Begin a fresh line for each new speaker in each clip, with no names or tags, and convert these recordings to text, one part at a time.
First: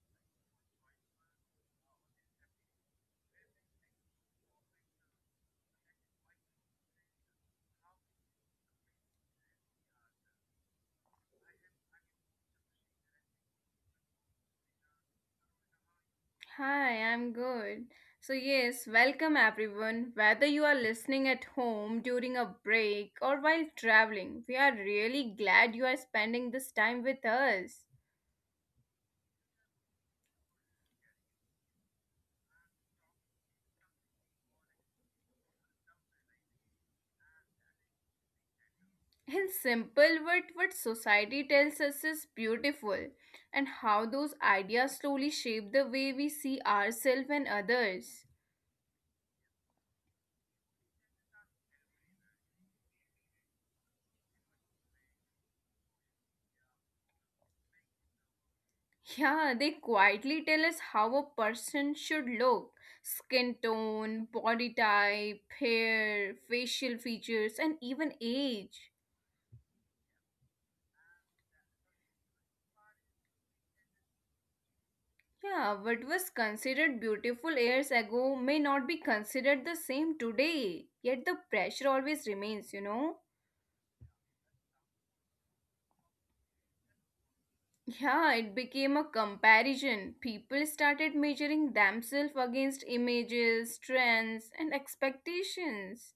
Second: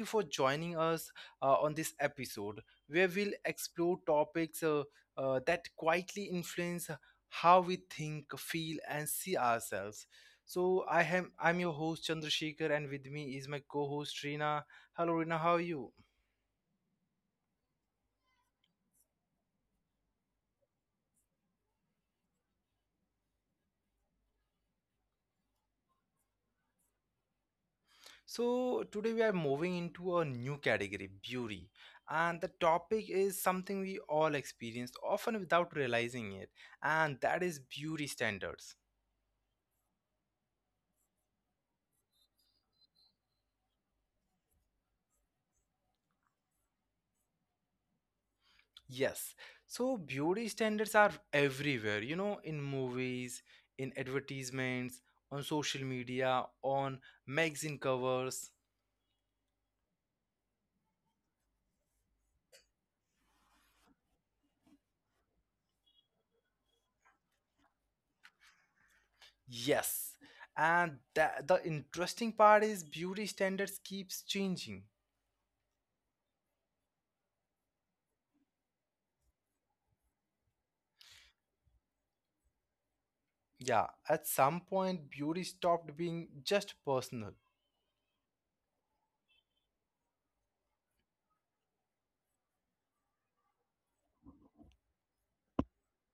you for joining us on this episode, where we'll explore topics that quietly influence how we think, feel, and see ourselves. So I'm your host Chandrasekhar, and with me is my co-host Rina. Hello, Rina. How are you?
Hi, I'm good. So, yes, welcome everyone. Whether you are listening at home during a break or while traveling, we are really glad you are spending this time with us.
So, today we are moving into a new category, beauty. And the topic is something we all experience often without realizing it, and that is beauty standards.
In simple words, what society tells us is beautiful, and how those ideas slowly shape the way we see ourselves and others.
Yes, so beauty standards are everywhere, in movies, in advertisements, on social media, on magazine covers.
Yeah, they quietly tell us how a person should look skin tone, body type, hair, facial features, and even age.
Yes, and the interesting part is beauty standards keeps changing.
Yeah, what was considered beautiful years ago may not be considered the same today, yet the pressure always remains,
Yeah, at some point, beauty stopped being just personal.
Yeah, it became a comparison. People started measuring themselves against images, trends, and expectations.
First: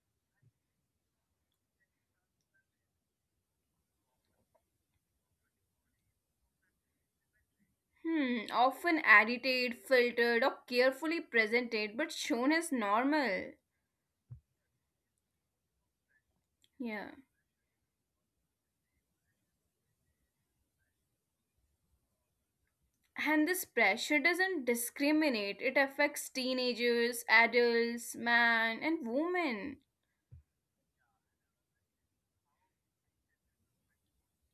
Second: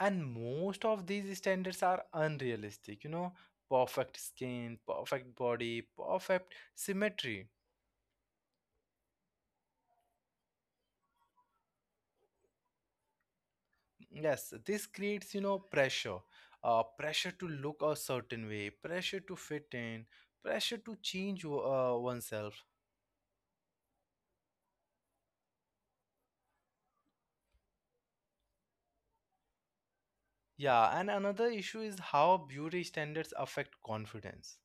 And most of these standards are unrealistic, perfect skin, perfect body, perfect symmetry.
Hmm, often edited, filtered, or carefully presented, but shown as normal.
Yes, this creates, pressure.
Yeah.
Pressure to look a certain way, pressure to fit in, pressure to change oneself.
And this pressure doesn't discriminate, it affects teenagers, adults, men, and women.
Yeah, and another issue is how beauty standards affect confidence.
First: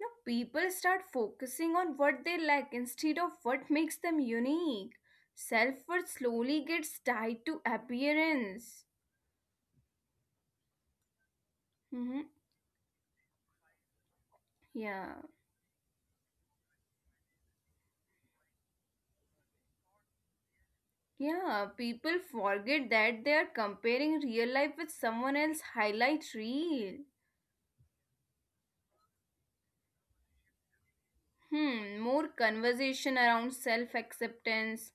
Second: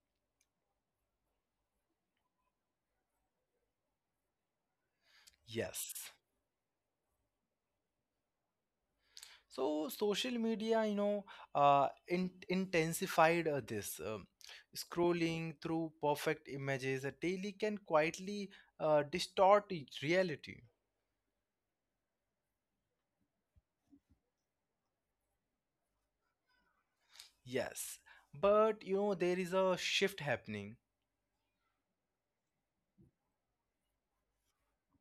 Now, people start focusing on what they lack instead of what makes them unique. Self
Yes.
worth slowly gets tied to appearance.
So social media,
Mm-hmm.
intensified this.
Yeah.
Scrolling through perfect images daily can quietly distort reality.
Yeah, people forget that they are comparing real life with someone else's highlight reel.
Yes, but there is a shift happening.
Hmm, more conversation around self acceptance,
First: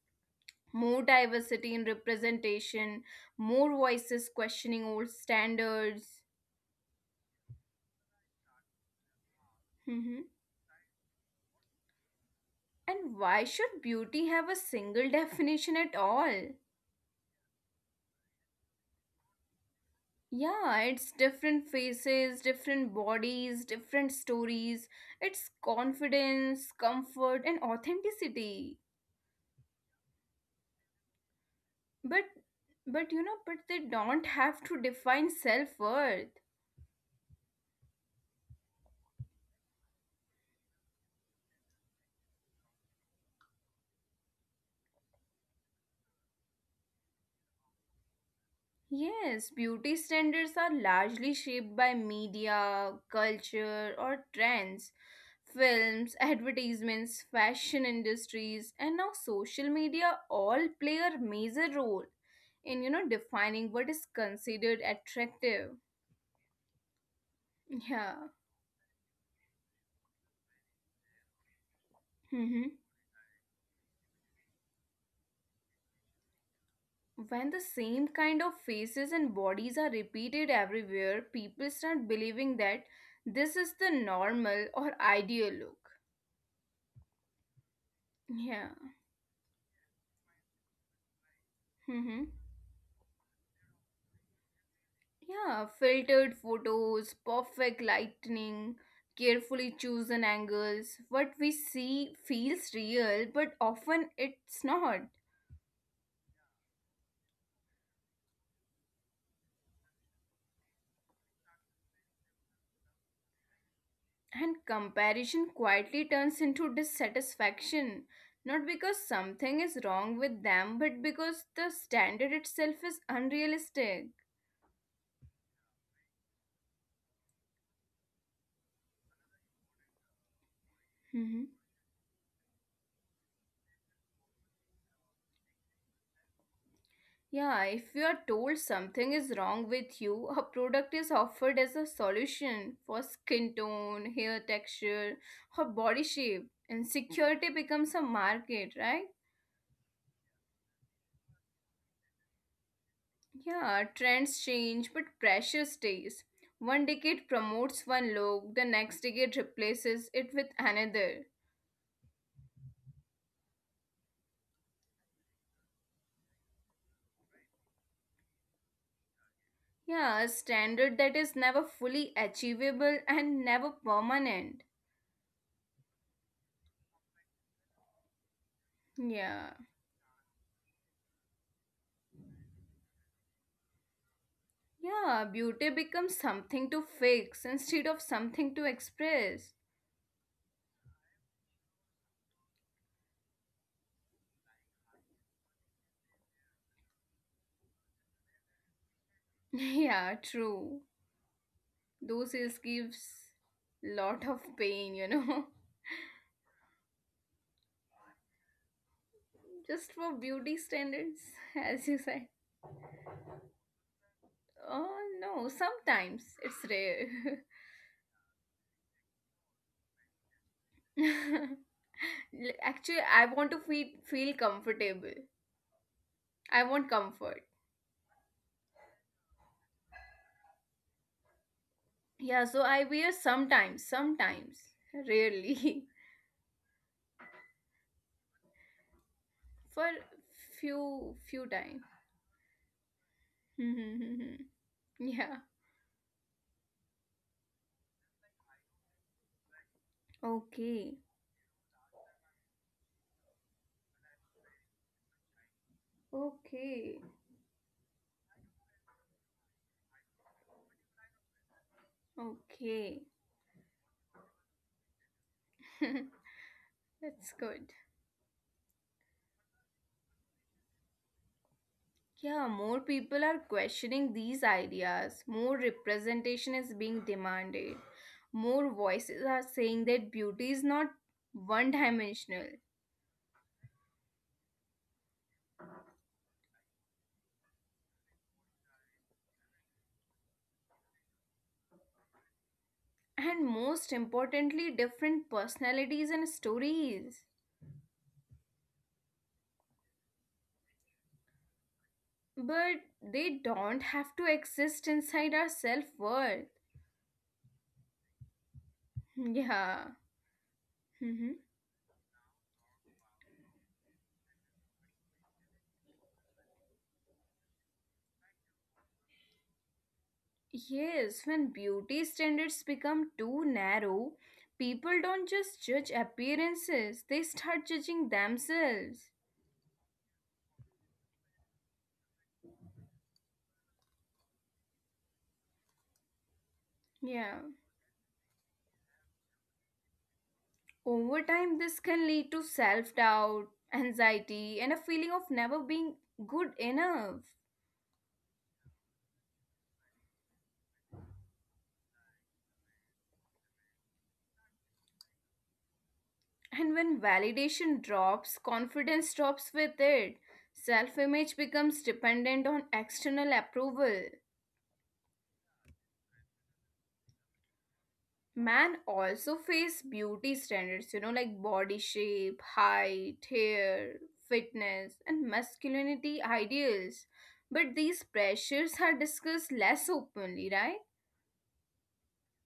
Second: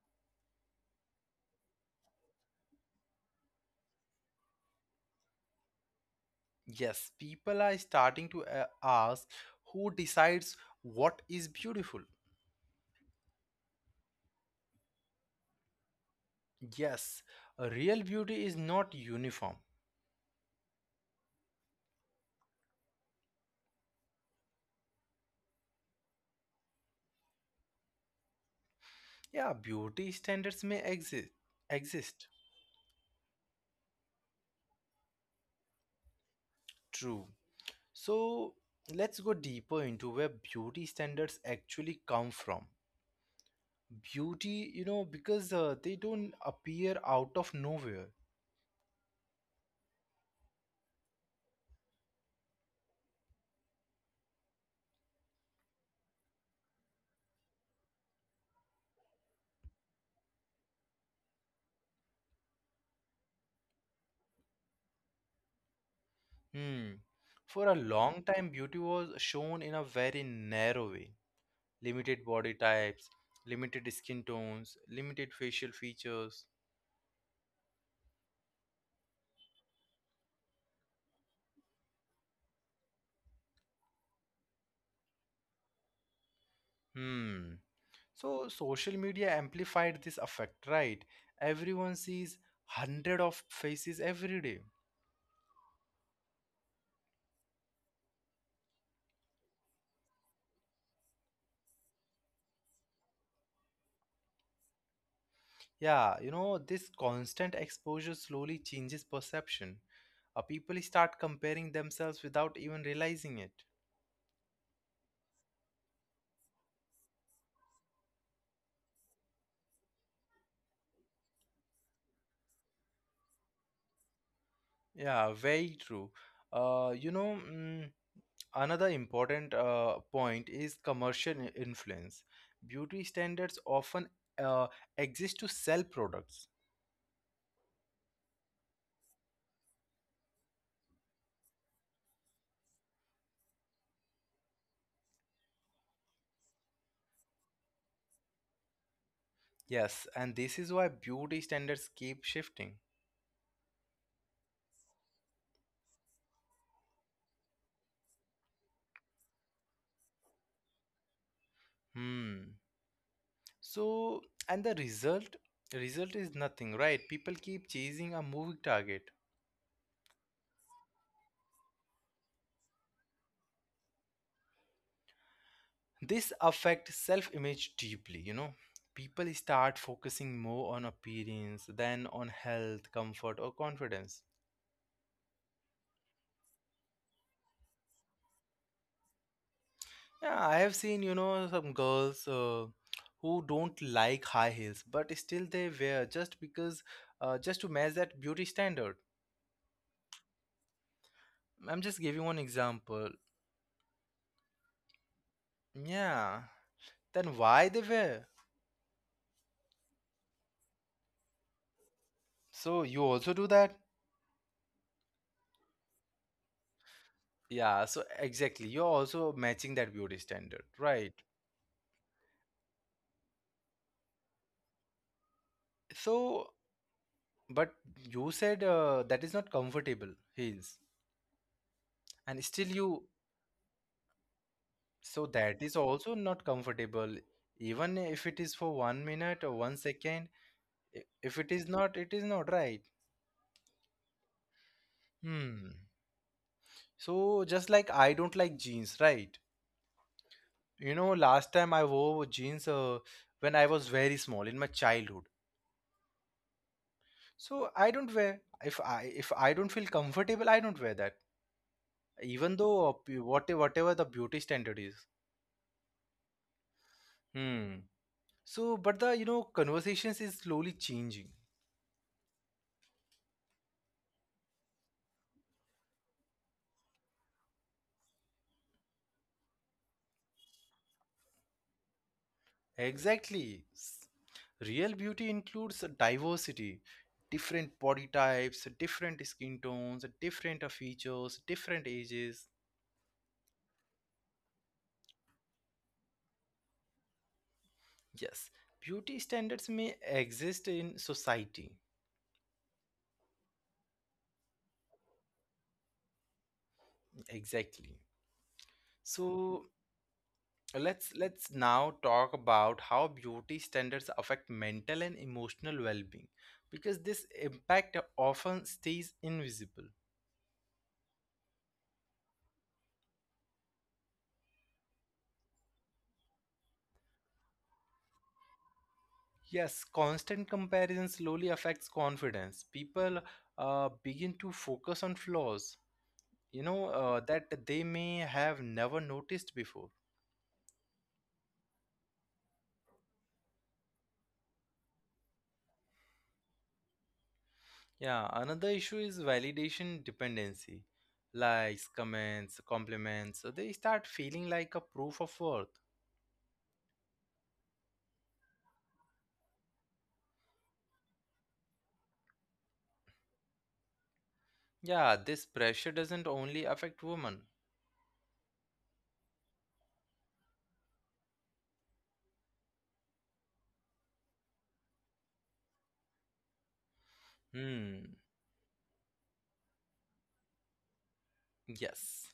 more diversity in representation, more voices questioning old standards.
Yes, people are starting to ask who
Mhm.
decides what is beautiful.
And why should beauty have a single definition at all?
Yes, real beauty is not uniform.
Yeah, it's different faces, different bodies, different stories. It's confidence, comfort, and authenticity.
Yeah, beauty standards may exist.
But but but they don't have to define self worth.
True. So let's go deeper into where beauty standards actually come from. Beauty, because they don't appear out of nowhere.
Yes, beauty standards are largely shaped by media, culture, or trends. Films, advertisements, fashion industries, and now social media all play a major role in defining what is considered attractive.
Hmm. For a
Yeah.
long time, beauty was shown in a very narrow way, limited body
Hmm.
types, limited skin tones, limited facial features.
When the same kind of faces and bodies are repeated everywhere, people start believing that this is the normal or ideal look.
Hmm. So
Yeah.
social media amplified this effect, right? Everyone sees hundred of faces every day.
Yeah, filtered photos, perfect lightning, carefully chosen angles. What we see feels real, but often it's not.
Yeah, this constant exposure slowly changes perception. People start comparing themselves without even realizing it.
And comparison quietly turns into dissatisfaction, not because something is wrong with them, but because the standard itself is unrealistic.
Yeah, very true. Uh, you know, mm, Another important point is commercial influence. Beauty standards often uh, exist to sell products.
Yeah, if you are told something is wrong with you, a product is offered as a solution for skin tone, hair texture, or body shape. Insecurity becomes a market, right?
Yes, and this is why beauty standards keep shifting.
Yeah, trends change, but pressure stays. One decade promotes one look, the next decade replaces it with another.
Hmm. So, and the result is nothing, right? People keep chasing a moving target.
Yeah, a standard that is never fully achievable and never permanent.
This affects self image deeply. People
Yeah.
start focusing more on appearance than on health, comfort, or confidence.
Yeah, beauty becomes something to fix instead of something to express.
Yeah, I have seen, some girls who don't like high heels, but still they wear just because, just to match that beauty standard.
Yeah, true.
I'm just giving one
Those is
example.
gives lot of pain,
Yeah, then why they wear?
Just for beauty standards, as you said.
So you also do that?
Oh no, sometimes it's rare.
Yeah, so exactly. You're also matching that beauty standard, right?
L- Actually, I want to feel comfortable. I
So,
want comfort.
but you said that is not comfortable heels, and
Yeah,
still
so I
you.
wear sometimes, sometimes,
So that is
rarely,
also not comfortable. Even if it is for one minute or one
for
second,
few
if it is
few
not,
time.
it is not right.
Yeah.
Hmm. So just like I don't like jeans, right? You know,
Okay.
last time I wore jeans when I was very small in my childhood.
Okay.
So I don't wear. If I don't feel comfortable, I don't wear that. Even though
Okay.
whatever the beauty standard is.
That's
Hmm.
good.
So, but the conversations is slowly changing.
Yeah, more people are questioning these ideas. More representation is being demanded. More voices are saying that beauty is not one dimensional.
Exactly. Real beauty includes a diversity, different body types, different skin tones, different features, different ages.
And most importantly, different personalities and stories.
Yes, beauty standards may exist in society.
But they don't have to exist inside our self world.
Exactly. So
Yeah.
let's
Mm-hmm.
let's now talk about how beauty standards affect mental and emotional well-being, because this impact often stays invisible.
Yes, when beauty standards become too narrow, people don't just judge appearances, they start judging themselves.
Yes, constant comparison slowly affects confidence. People begin to focus on flaws,
Yeah.
that they may have never noticed before.
Over time, this can lead to self doubt, anxiety, and a feeling of never being good enough.
Yeah, another issue is validation dependency. Likes, comments, compliments, so they start feeling like a proof of worth.
And when validation drops, confidence drops with it. Self image becomes dependent on external approval.
Yeah, this pressure doesn't only affect women.
Man also face beauty standards, like body shape, height, hair, fitness, and masculinity ideals. But these
Hmm,
pressures are discussed less openly, right?
yes.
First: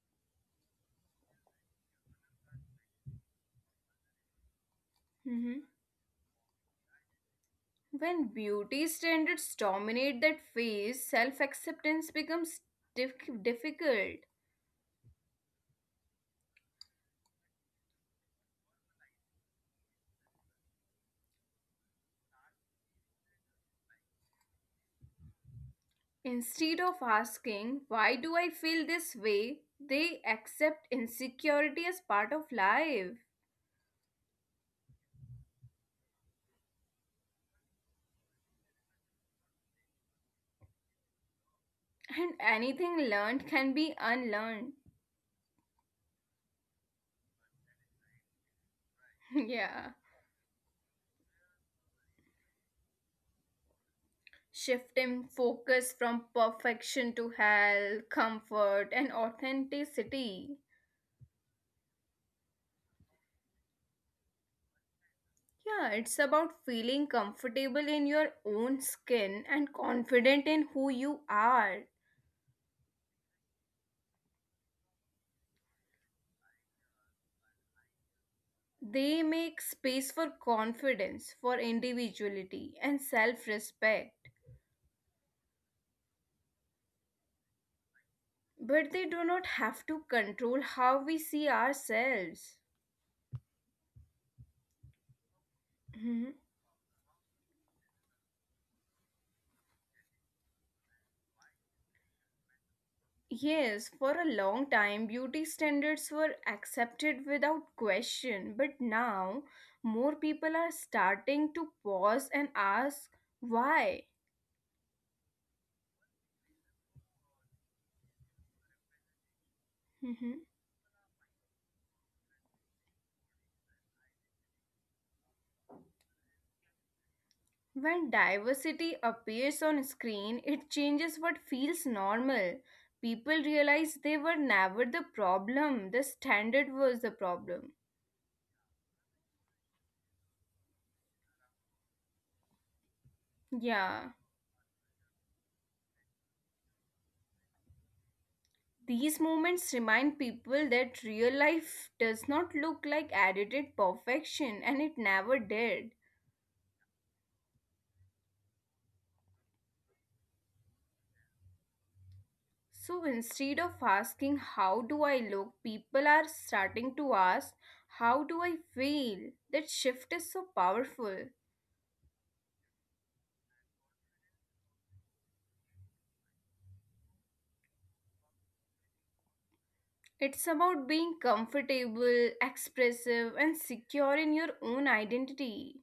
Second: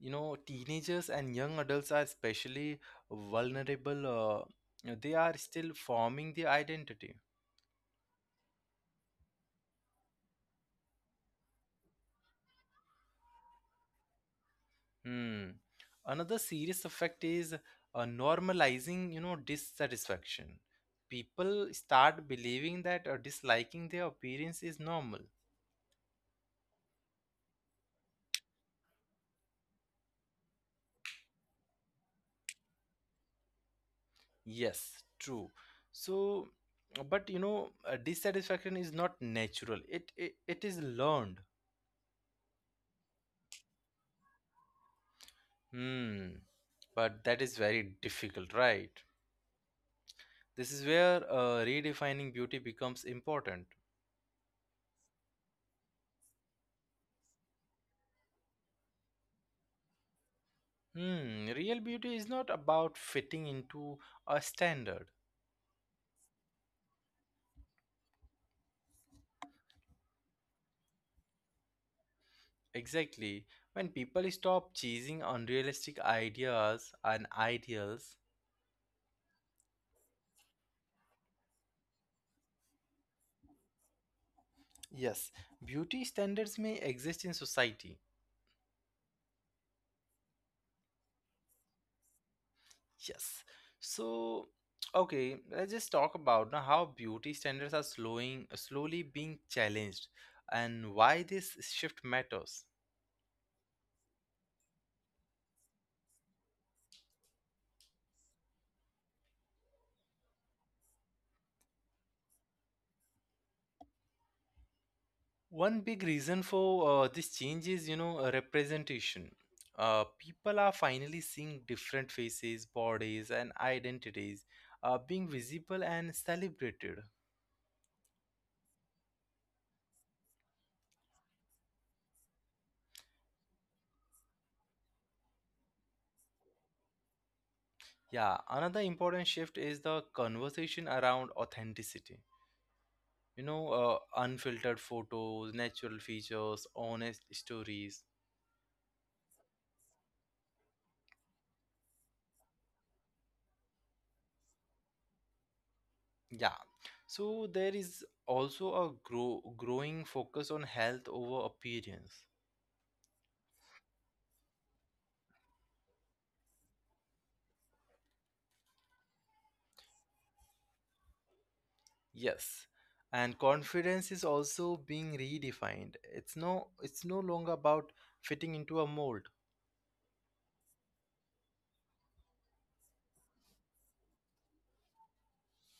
You know, teenagers and young adults are especially vulnerable. They are
Hmm.
still forming their identity.
When beauty standards dominate that phase, self acceptance becomes difficult.
Hmm. Another serious effect is normalizing, dissatisfaction. People start believing that disliking their appearance is normal.
Instead of asking, why do I feel this way? They accept insecurity as part of life.
Yes, true. So, but dissatisfaction is not natural. It is learned.
And anything learned can be unlearned.
Hmm. But that is very difficult, right?
Yeah,
This is where redefining beauty becomes important.
shifting focus from perfection to health, comfort, and authenticity.
Hmm, real beauty is not about fitting into a standard.
Yeah, it's about feeling comfortable in your own skin and confident in who you are.
Exactly. When people stop chasing unrealistic ideas and ideals,
They make space for confidence, for individuality, and self respect.
yes, beauty standards may exist in society.
But they do not have to control how we see ourselves.
Yes. So, okay, let's just talk
Mhm.
about now how beauty standards are slowly being challenged, and why this shift matters.
Yes, for a long time, beauty standards were accepted without question, but now more people are starting to pause and ask why.
One big reason for this change is, representation.
Mhm.
People are finally seeing different faces, bodies, and identities being visible and celebrated.
When diversity appears on screen, it changes what feels normal. People realize they were never the problem, the standard was the problem.
Yeah, another important shift is the conversation around authenticity. You know,
Yeah.
unfiltered photos, natural features, honest stories.
These moments remind people that real life does not look like edited perfection, and it never did.
Yeah, so there is also a growing focus on health over appearance.
So instead of asking, how do I look? People are starting to ask, how do I feel? That shift is so powerful.
Yes. And confidence is also being redefined. It's no longer about fitting into a mold.
It's about being comfortable, expressive, and secure in your own identity.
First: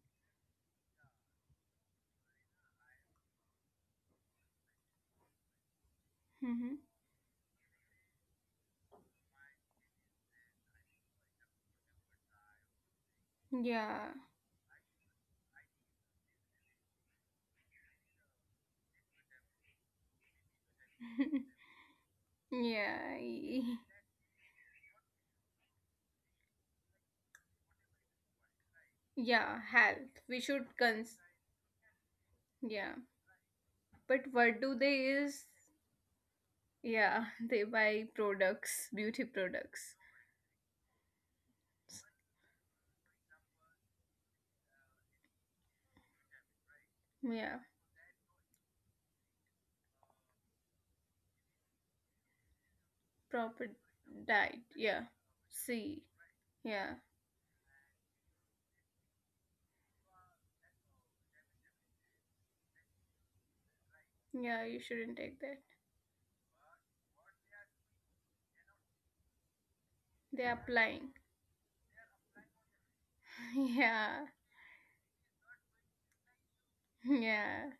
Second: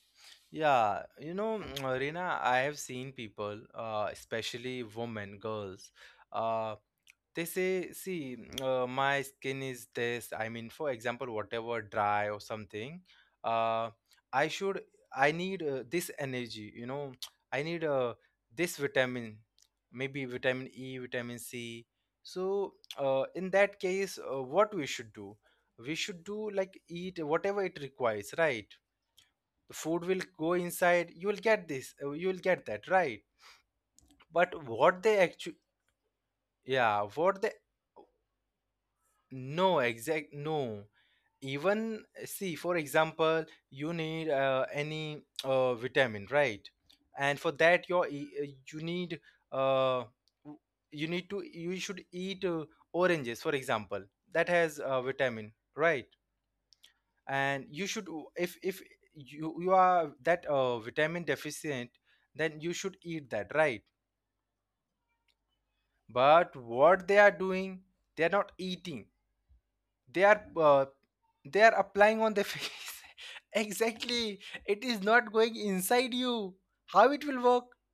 Yeah, Reena, I have seen people, especially women, girls, uh,
Mhm.
they say, see, my skin is this. I mean, for example, whatever dry or something, uh,
Yeah.
I should, I need this energy, I need this vitamin, maybe vitamin E, vitamin C. So,
Yeah.
in that
y-
case, what we should do? We should do like eat whatever it requires, right?
Yeah.
The food will
Health. We
go
should
inside,
cons.
you will get this, you will get that,
Yeah.
right?
But
But
what do they is?
yeah,
Yeah.
what they.
They buy products, beauty
No,
products.
exact no. Even see, for example, you need any vitamin, right? And for
Yeah.
that, your you need uh, w- you need to you should eat oranges, for
Proper
example. That
diet.
has
Yeah.
vitamin, right?
See, yeah,
And you should, if you are that vitamin deficient, then you should eat that, right?
yeah, you shouldn't take that.
But what they are doing, they are not eating, they are
They are
uh,
applying.
they are applying on the face. Exactly,
Yeah,
it is not going inside you, how it will work?
yeah,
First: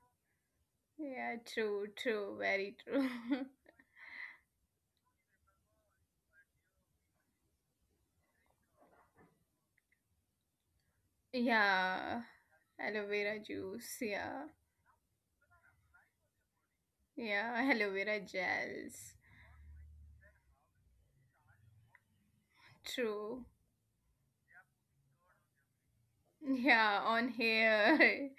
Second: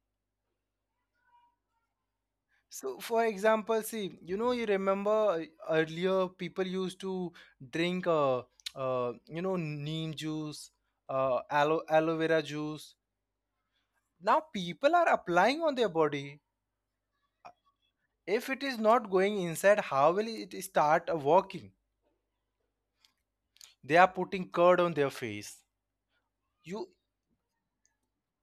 yeah, true, true, very
So,
true.
for example, see, you remember earlier people used to drink neem juice, aloe
Yeah,
vera juice.
aloe vera juice,
Now
yeah,
people are applying on their body.
yeah, aloe vera
If it is not
gels,
going inside, how will it start working?
true.
They are putting curd on their face, you
Yeah, on hair,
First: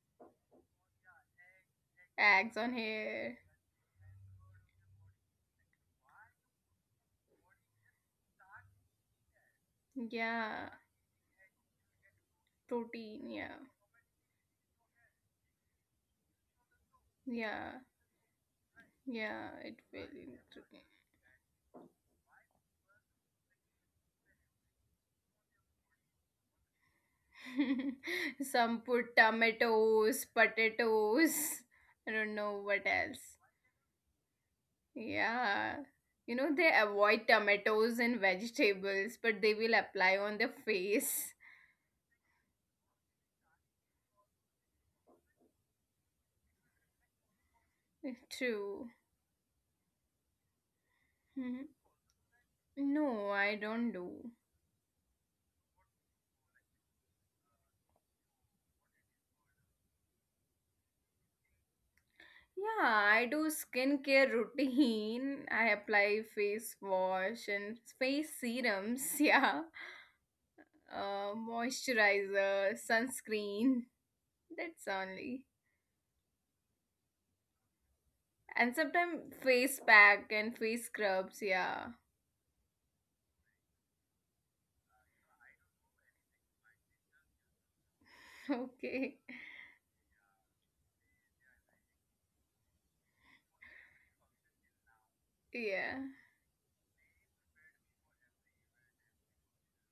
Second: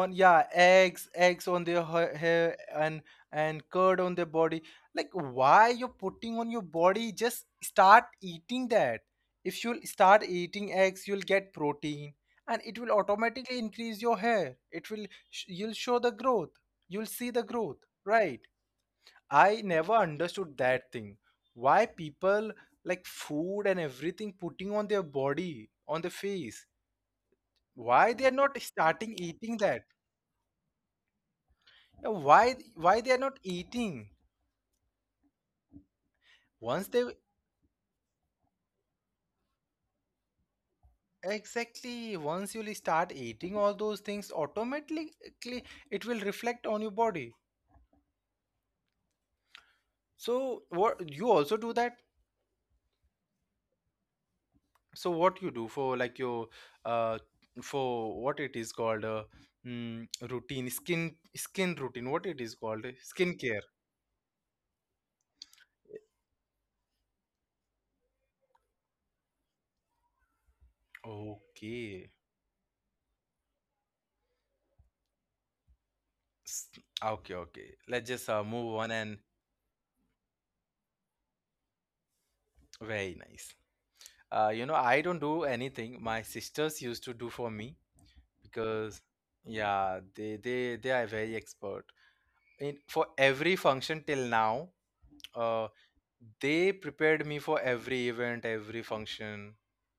on, yeah, eggs on their hair,
eggs on hair,
and curd on their body. Like why you're putting on your body, just start eating that. If you'll start
yeah,
eating eggs, you'll get protein, and it will
protein, yeah,
automatically increase your hair, it will you'll show the growth, you'll see the
yeah,
growth, right? I
yeah, it
never
will.
understood
Include-
that thing, why people, like, food and everything putting on their body, on the face. Why they are not
Some
starting
put
eating that?
tomatoes, potatoes.
Now,
I don't
why
know what
why they are
else.
not eating?
Yeah. They
Once they
avoid tomatoes and vegetables, but they will apply on the face.
Exactly, once you start eating all those things, automatically it will reflect on your body.
True.
So what, you also do
Mhm.
that?
No, I don't do.
So what you do for like your uh for what it is called, routine, skin routine, what it is called,
Yeah, I do
skincare.
skincare routine. I apply face wash and face serums. Yeah.
Okay.
Moisturizer, sunscreen. That's only.
S- Okay, okay. Let's just move
And
on. And
sometimes face pack and face scrubs. Yeah.
very nice. You know, I don't do anything. My sisters used to do for me. Because
Okay.
yeah, they are very expert in for every function till now, uh
Yeah.
they prepared me for every event, every function.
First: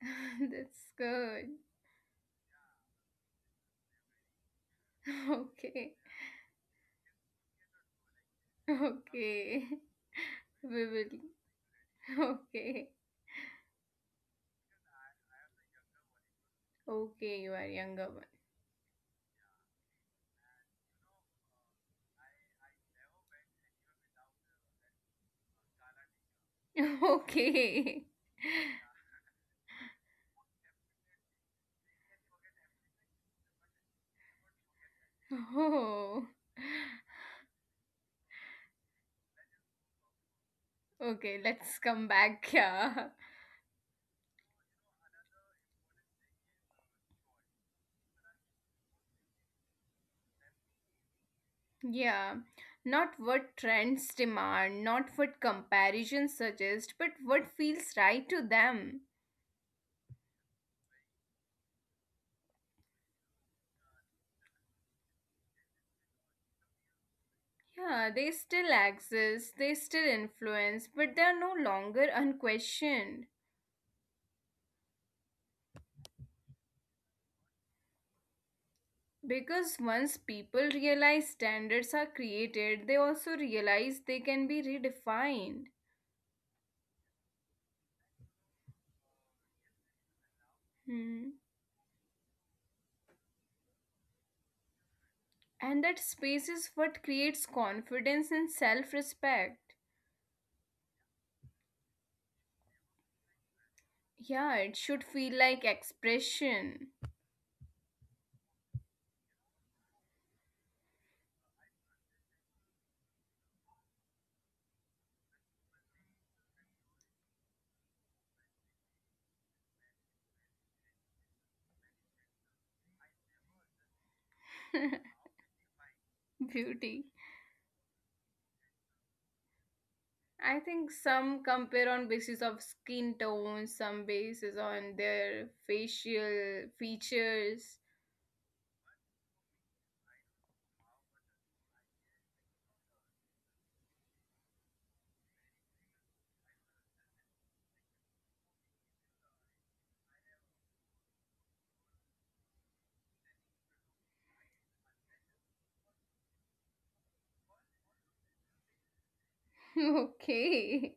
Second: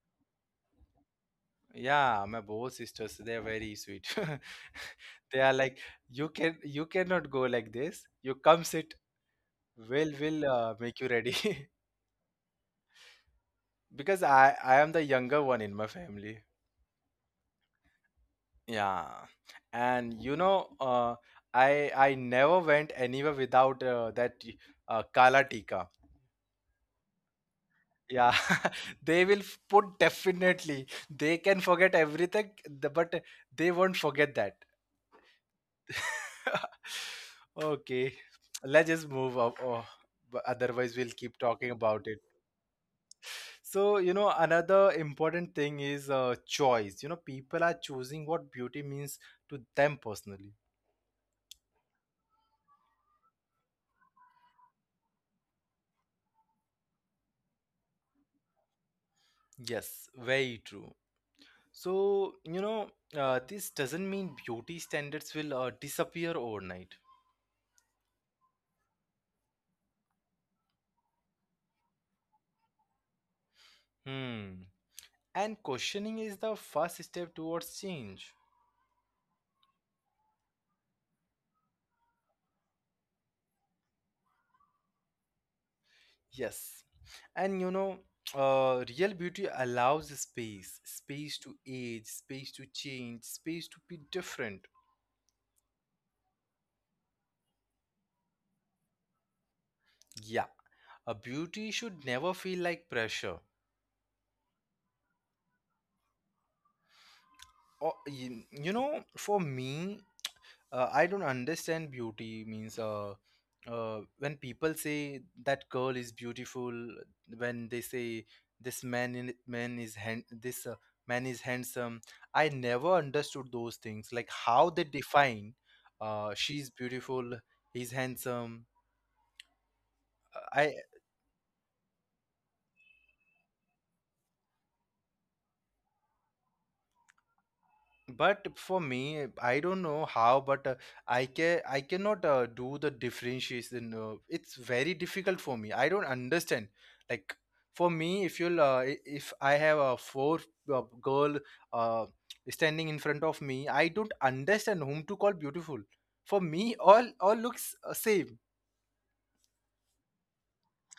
That's good.
Yeah, my both sisters, they are very sweet. They are like,
Okay,
you cannot go like this, you come sit,
okay,
will
we
make you ready.
will. Okay,
Because I am the younger one in my family.
okay, you are younger one.
Yeah, and you know, I never went anywhere without that Kala Tikka.
Okay.
Yeah, they will put definitely. They can forget everything, but they won't forget that.
Oh,
Okay, let's just move up. Oh, but otherwise, we'll keep
okay,
talking
let's come
about it.
back here.
So, you know, another important thing is choice. You know, people are choosing what beauty means to them personally.
Yeah, not what trends demand, not what comparisons suggest, but what feels right to them.
Yes, very true. So, you know, this doesn't mean beauty standards will disappear overnight.
Yeah, they still exist, they still influence, but they are no longer unquestioned.
Hmm. And questioning is the first step towards change.
Because once people realize standards are created, they also realize they can be redefined.
Yes. And you know, real beauty allows space,
Hmm.
space to age, space to change, space to be different.
And that space is what creates confidence and self respect.
Yeah. A beauty should never feel like pressure.
Yeah, it should feel like expression,
Or, for me, I don't understand beauty means when people say that girl is beautiful, when they say this man is hand this man is handsome. I never understood those things like how they define, she's
beauty.
beautiful, he's handsome.
I
I.
think some compare on basis of skin tone, some basis on their facial features.
But for me, I don't know how, but I cannot do the differentiation. It's very difficult for me. I don't understand. Like for me, if I have a four girl uh, standing in front of me, I don't understand whom to call beautiful. For me, all looks same.
Okay,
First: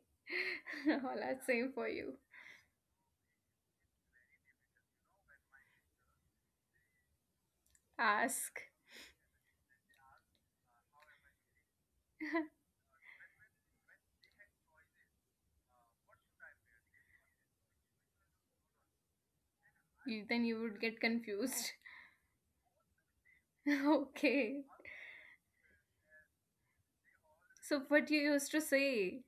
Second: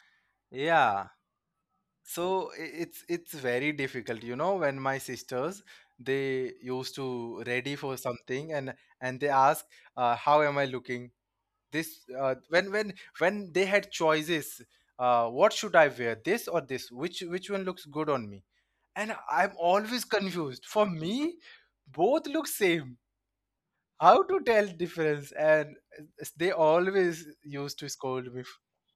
Yeah.
all are same for you.
It's very difficult you know when my sisters they used to ready for
Ask.
something and they ask how am I looking this when when they had choices, what should I wear, this or this, which one looks good on me, and I'm
You,
always
then you would
confused.
get
For me
confused.
both look same. How
Okay.
to tell difference? And they always
So what
used
you
to
used to
scold me.
say?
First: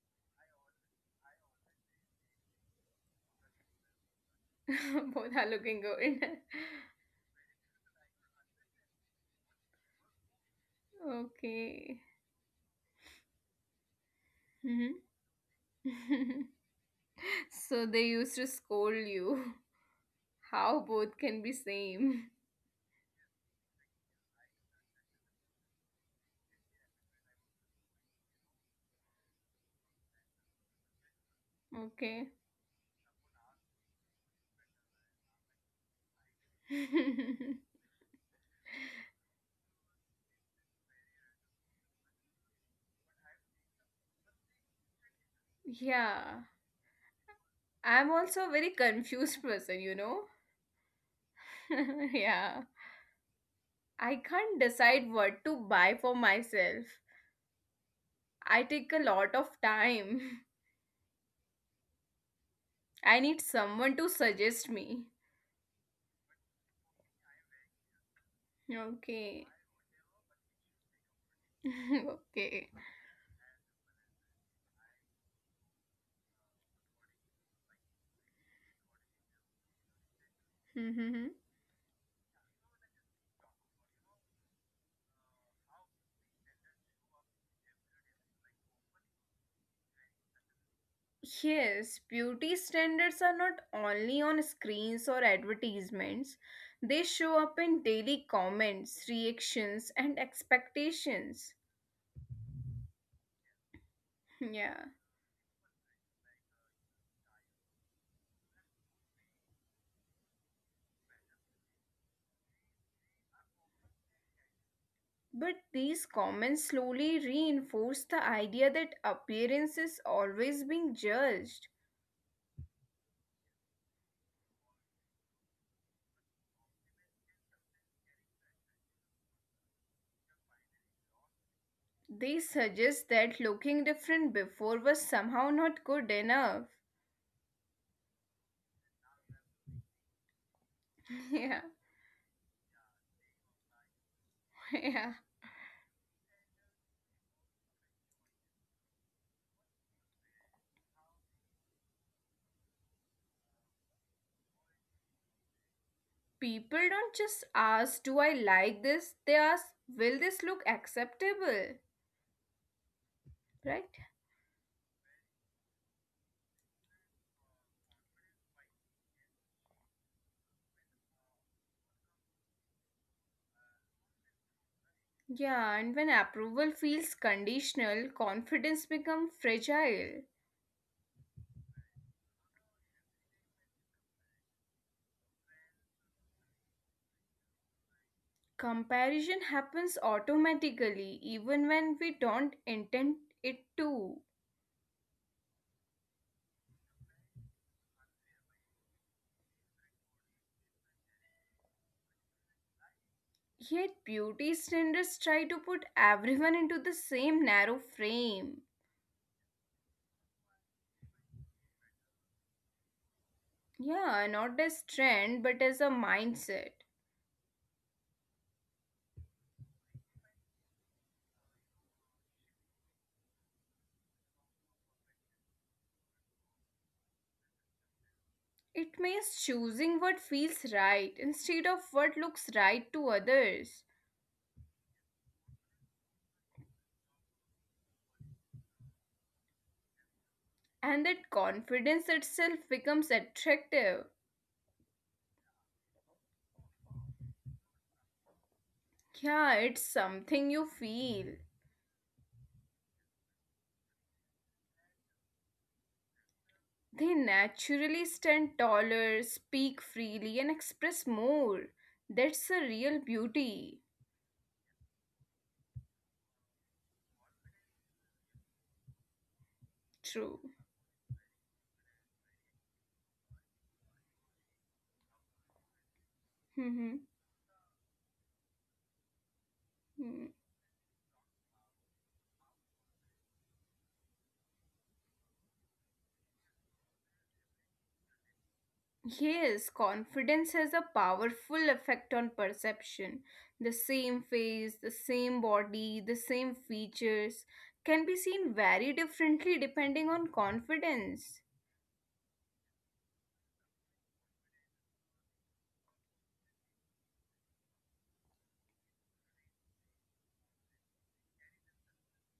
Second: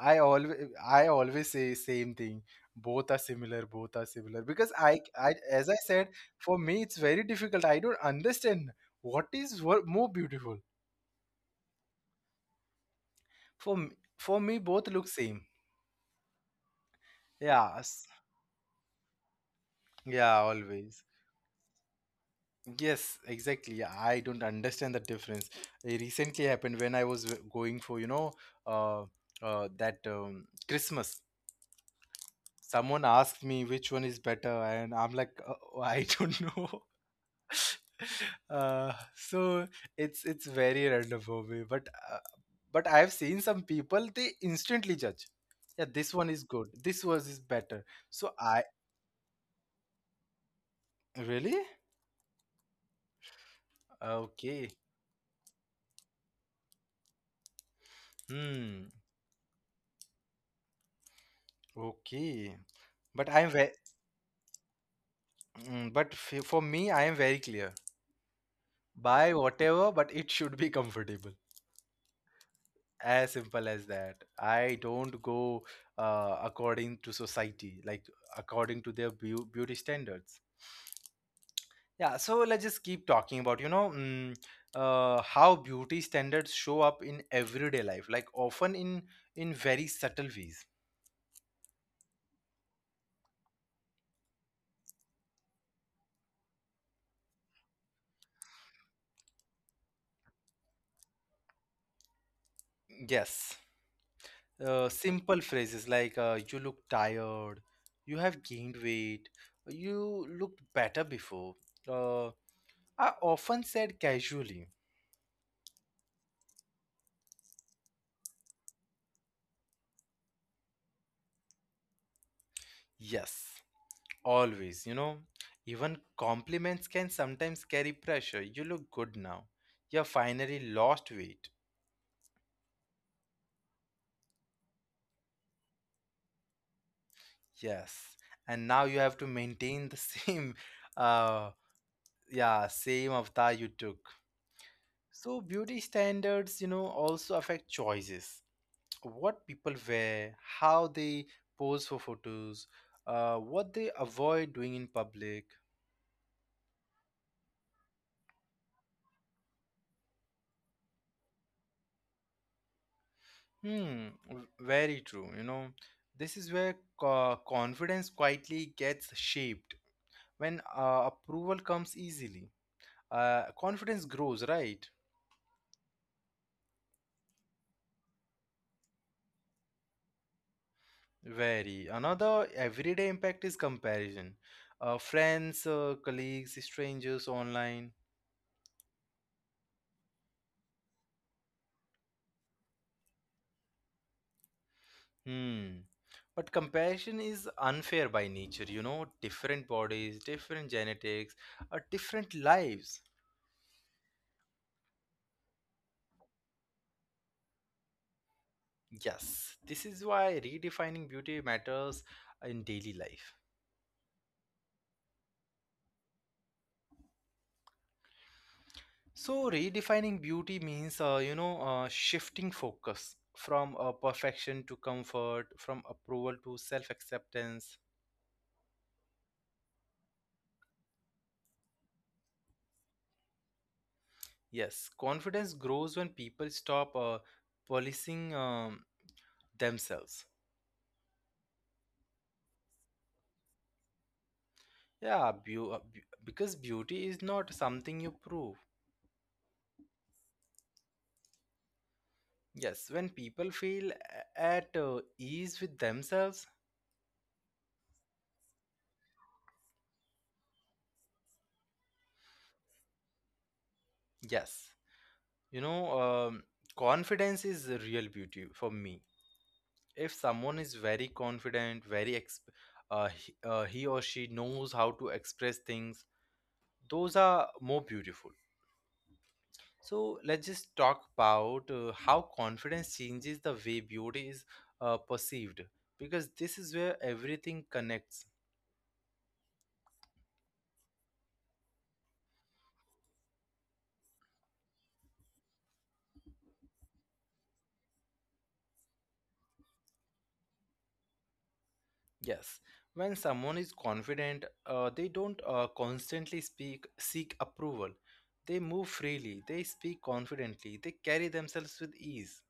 I always I always say same thing. Both are similar, both are similar. Because I, I
Both are
as I
looking
said,
good.
for me it's very difficult. I don't understand what is more beautiful.
Okay.
For me, for me both
Hmm.
look same. Yeah,
So they used to scold you.
yeah,
How
always.
both can be same.
Yes, exactly. I don't understand the difference. It recently happened when I was going for, you know, uh, that Christmas.
Okay.
Someone asked me which one is better, and I'm like, oh, I don't know. So it's very random for me, but I've seen some people, they instantly judge, yeah, this one is good,
Yeah.
this was is better. So
I'm
I
also a very confused person,
really.
Yeah. I
Okay.
can't decide what to buy for myself.
Hmm.
I take a lot of time.
Okay, but
I
I'm
need someone to suggest me.
very, but for me I am very clear. Buy
Okay.
whatever, but it should be comfortable,
Okay.
as simple as that. I don't go according to society, like according to their beauty standards.
Mm-hmm.
Yeah, so let's just keep talking about, you know, how beauty standards show up in everyday life, like often in very subtle ways.
Yes, beauty standards are not only on screens or advertisements. They show up in daily comments, reactions, and expectations.
Yes,
Yeah.
simple phrases like "you look tired," "you have gained weight," "you looked better before" uh, are often said casually.
But these comments slowly reinforce the idea that appearance is always being judged.
Yes, always, you know, even compliments can sometimes carry pressure. You look good now. You have finally lost weight.
They suggest that looking different before was somehow not good enough.
Yes, and now you have to maintain the same, uh,
Yeah,
yeah, same avatar you took.
yeah.
So beauty standards, you know, also affect choices. What people wear, how they pose for photos, what they avoid doing in public.
People don't just ask, do I like this? They ask, will this look acceptable? Right?
Hmm, very true. You know, this is where confidence quietly gets shaped when approval comes easily. Confidence grows, right?
Yeah, and when approval feels conditional, confidence becomes fragile.
Very. Another everyday impact is comparison. Friends, colleagues, strangers online.
Comparison happens automatically, even when we don't intend it to.
Hmm. But comparison is unfair by nature, you know, different bodies, different genetics, different lives.
Yet, beauty standards try to put everyone into the same narrow frame.
Yes, this is why redefining beauty matters in daily life.
Yeah, not as trend, but as a mindset.
So, redefining beauty means, you know, shifting focus from perfection to comfort, from approval to self acceptance.
It means choosing what feels right instead of what looks right to others.
Yes, confidence grows when people stop policing themselves.
And that confidence itself becomes attractive.
Yeah, because beauty is not something you prove.
Yeah, it's something you feel.
Yes, when people feel at ease with themselves,
They naturally stand taller, speak freely, and express more. That's a real beauty.
yes. You know, confidence is the real beauty for me. If
True.
someone is very confident, very he or she knows how to express things, those are more beautiful. So let's just talk about how confidence changes the way beauty is perceived, because this is where everything connects.
Yes, confidence has a powerful effect on perception. The same face, the same body, the same features can be seen very differently depending on confidence.
Yes, when someone is confident, they don't constantly speak seek approval. They move freely, they speak confidently, they carry themselves with ease.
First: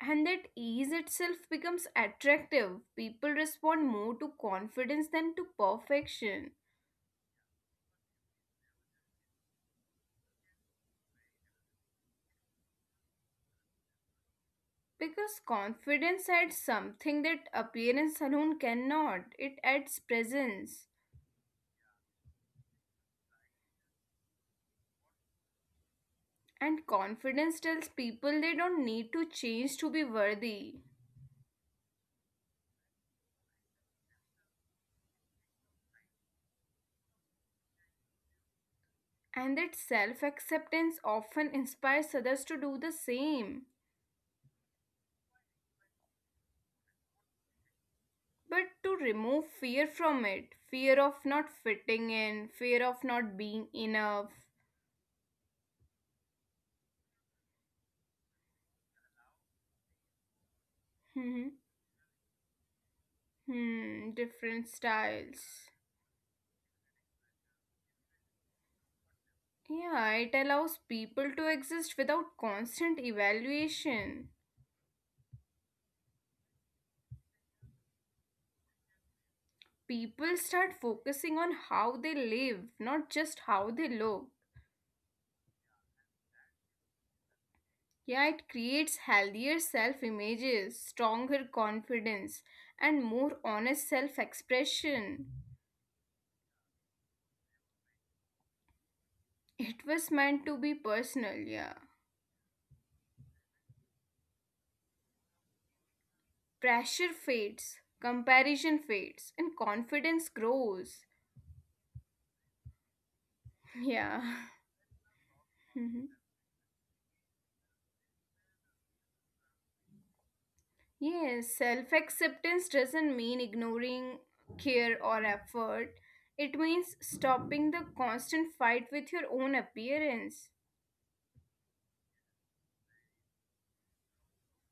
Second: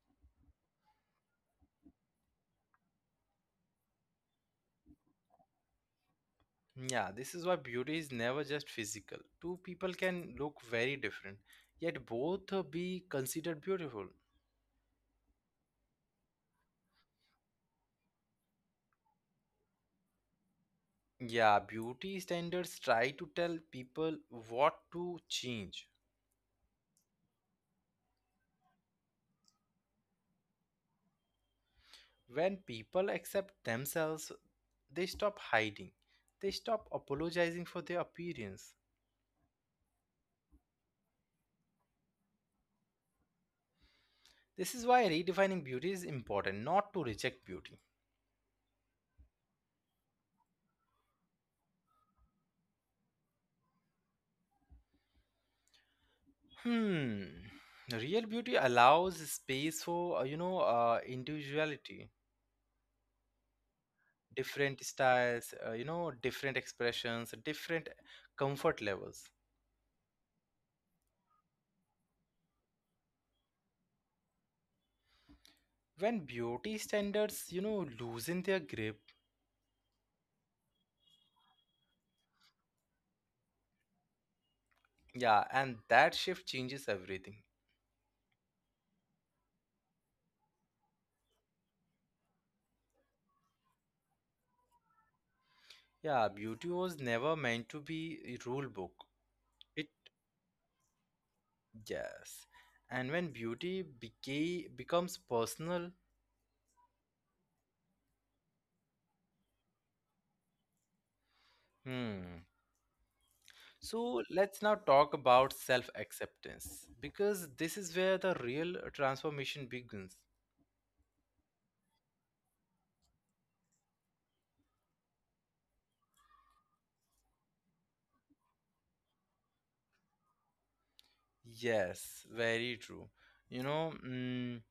And that ease itself becomes attractive. People respond more to confidence than to perfection.
Yeah, this is why beauty is never just physical. Two people can look very different, yet both be considered beautiful.
Because confidence adds something that appearance alone cannot, it adds presence.
Yeah, beauty standards try to tell people what to change.
And confidence tells people they don't need to change to be worthy.
When people accept themselves, they stop hiding, they stop apologizing for their appearance.
And that self acceptance often inspires others to do the same.
This is why redefining beauty is important, not to reject beauty.
But to remove fear from it, fear of not fitting in, fear of not being enough.
Hmm, real beauty allows space for you know,
Hmm,
individuality,
hmm, different
different styles,
styles.
you know, different expressions, different comfort levels.
Yeah, it allows people to exist without constant evaluation.
When beauty standards, you know, loosen their grip.
People start focusing on how they live, not just how they look.
Yeah, and that shift changes everything.
Yeah, it creates healthier self images, stronger confidence, and more honest self expression.
Yeah, beauty was never meant to be a rule book.
It
It
was meant to be personal, yeah.
yes. And when beauty becomes personal,
Pressure fades, comparison fades, and confidence grows.
hmm.
Yeah.
So let's now talk about
Mhm.
self-acceptance, because this is where the real transformation begins.
Yes, self acceptance doesn't mean ignoring care or effort, it means stopping the constant fight with your own appearance.
Yes, very true. You know, mm,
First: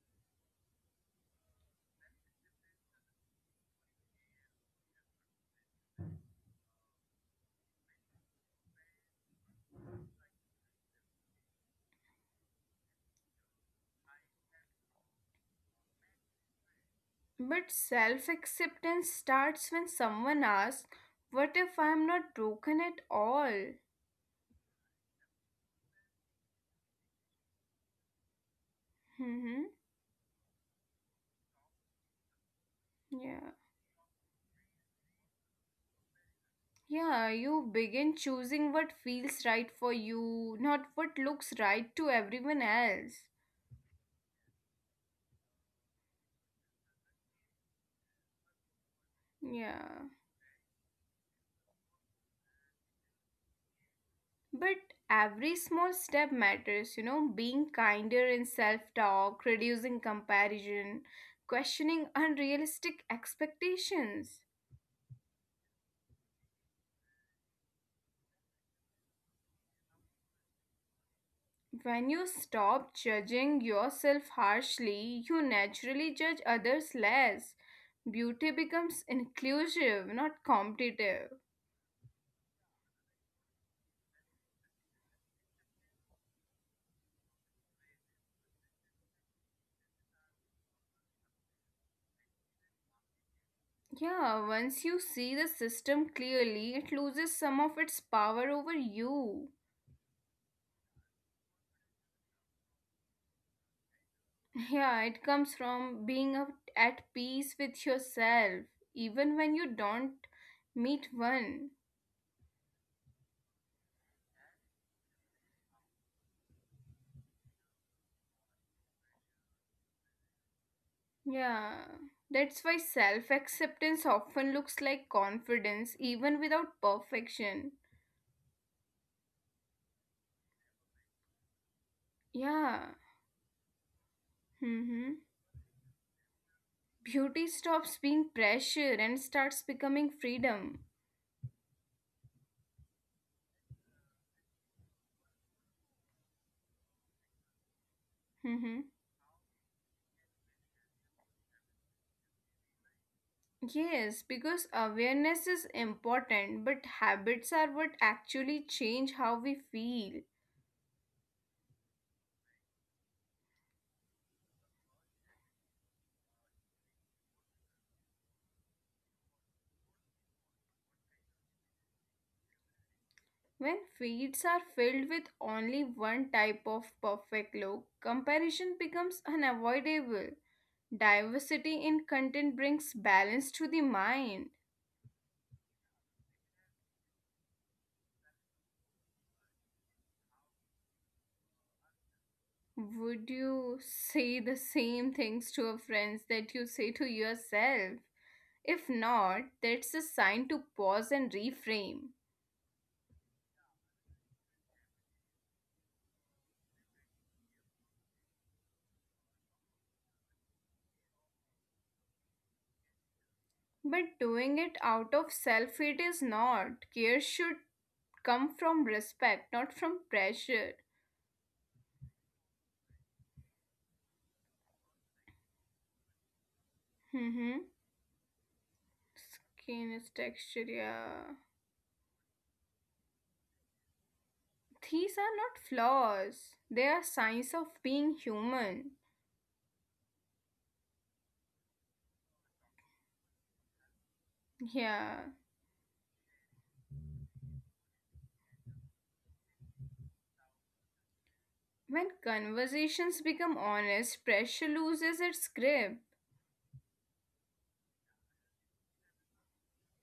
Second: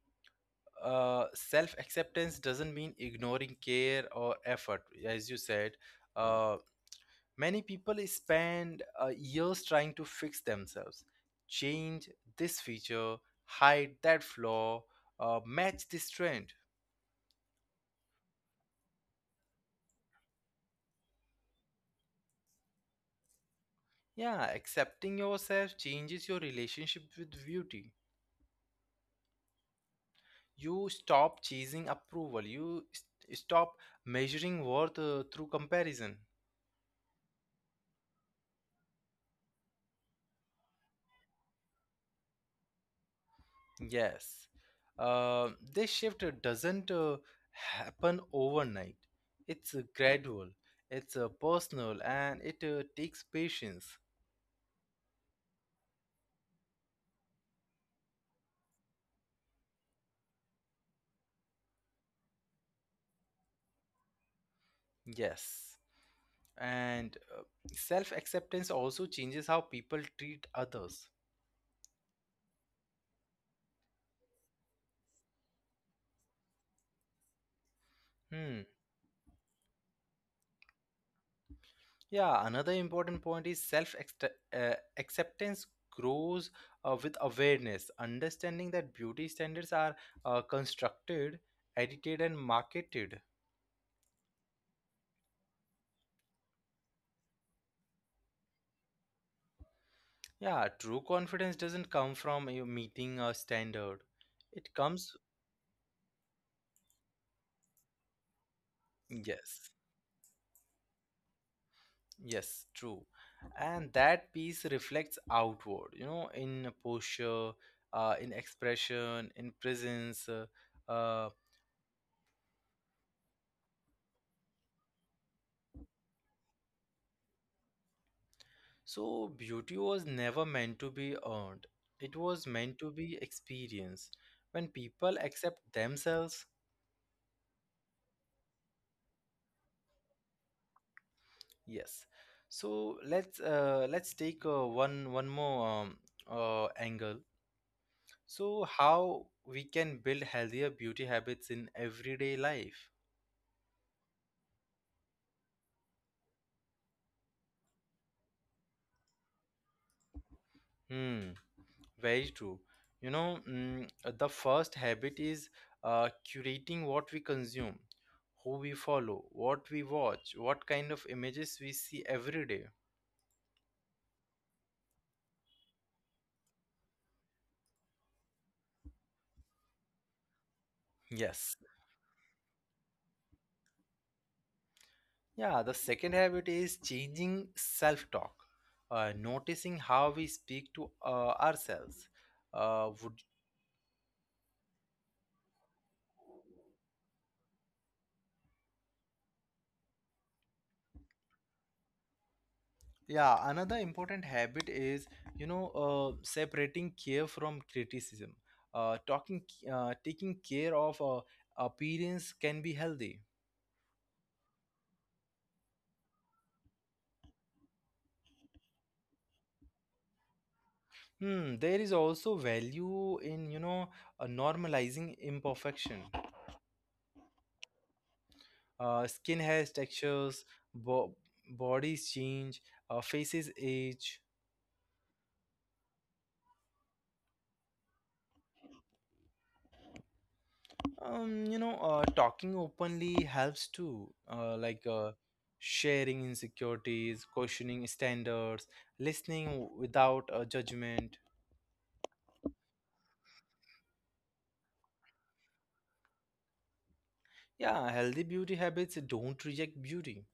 uh, self-acceptance doesn't mean ignoring care or effort, as you said. Uh, Many people spend years trying to fix themselves, change this feature, hide that flaw, match this trend.
But self acceptance starts when someone asks, what if I'm not broken at all?
Yeah, accepting yourself changes your relationship with beauty.
Hmm.
You stop chasing approval, you
Yeah.
stop measuring worth through comparison.
Yeah, you begin choosing what feels right for you, not what looks right to everyone else.
Yes, uh, this shift doesn't happen overnight, it's
Yeah.
gradual, it's personal, and it takes patience.
But every small step matters, being kinder in self talk, reducing comparison, questioning unrealistic expectations.
Yes. And self acceptance also changes how people treat others.
When you stop judging yourself harshly, you naturally judge others less. Beauty
Hmm.
becomes inclusive, not competitive.
Yeah, another important point is self acceptance grows with awareness, understanding that beauty standards are constructed, edited, and marketed.
Yeah, once you see the system clearly, it loses some of its power over you.
Yeah, true confidence doesn't come from you meeting a standard, it
Yeah, it
comes,
comes from being at peace with yourself, even when you
yes.
don't meet one.
Yes, true. And that piece reflects outward, you know, in posture, in expression, in presence. Uh,
Yeah, that's why self acceptance often looks like confidence, even without perfection.
so, beauty was never meant to be earned, it was meant
Yeah.
to be experienced. When
Mm-hmm.
people accept themselves,
Beauty stops being pressure and starts becoming freedom.
yes. So let's take one more angle. So
Mm-hmm.
how we can build healthier beauty habits in everyday life?
Yes, because awareness is important, but habits are what actually change how we feel.
Hmm. Very true. You know, the first habit is curating what we consume, who we follow, what we watch, what kind of images we see every day.
When feeds are filled with only one type of perfect look, comparison becomes unavoidable.
Yes.
Diversity in content brings balance to the mind.
Yeah, the second habit is changing self talk, noticing how we speak to ourselves. Would.
Would you say the same things to your friends that you say to yourself? If not, that's a sign to pause and reframe.
Yeah, another important habit is, you know, separating care from criticism. Uh, talking, taking care of appearance can be healthy.
But doing it out of self hate is not. Care should come from respect, not from pressure.
Hmm, there is also value in, you know, normalizing imperfection.
Mm-hmm.
Skin has
Skin is
textures,
texture,
bo-
yeah.
bodies change, faces age.
These are not flaws, they are signs of being human.
You know, talking openly helps too.
Yeah.
Sharing insecurities, questioning standards, listening without a judgment.
When conversations become honest, pressure loses its grip.
Yeah, healthy beauty habits don't reject beauty.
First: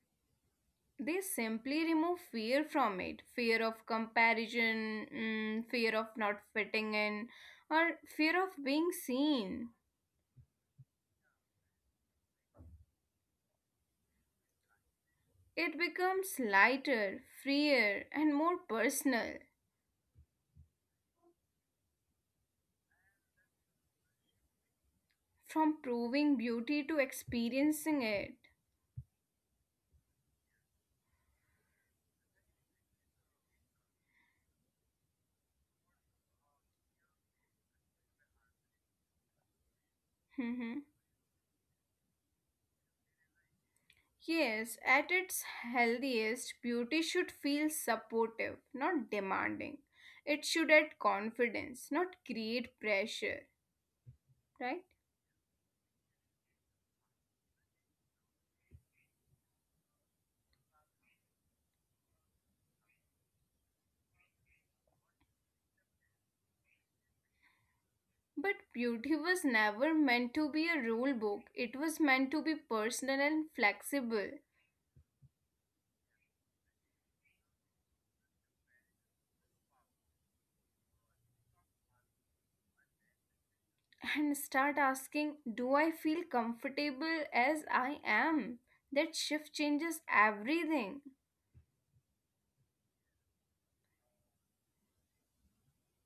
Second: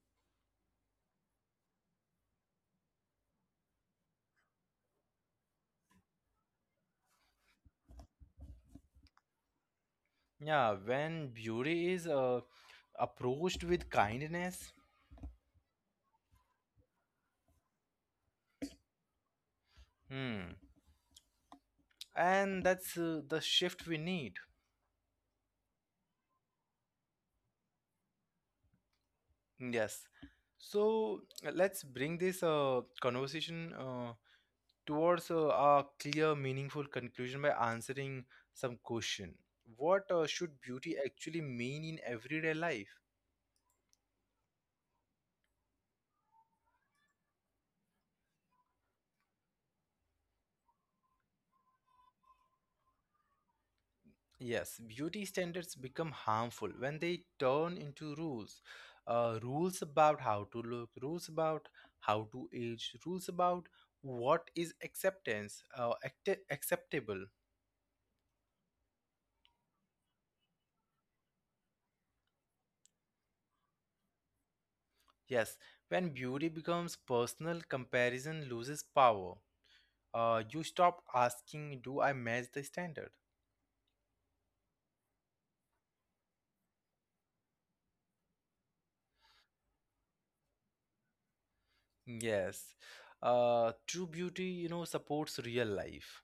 They simply remove fear from it, fear of comparison, fear of not fitting in, or fear of being seen.
Yeah, when beauty is approached with kindness,
It becomes lighter, freer, and more personal,
hmm, and that's the shift we need.
from proving beauty to experiencing it.
Yes. So let's bring this conversation towards a clear, meaningful conclusion by answering some question. What should
Mhm.
beauty actually mean in everyday life?
Yes, at its healthiest, beauty should feel supportive, not demanding. It should add confidence, not create pressure.
Yes,
Right.
beauty standards become harmful when they turn into rules. Rules about how to look, rules about how to age, rules about what is acceptance, acceptable.
But beauty was never meant to be a rule book. It was meant to be personal and flexible.
Yes, when beauty becomes personal, comparison loses power. You stop asking, Do I match the standard?
And start asking, do I feel comfortable as I am? That shift changes everything.
Yes. True beauty, you know, supports real life.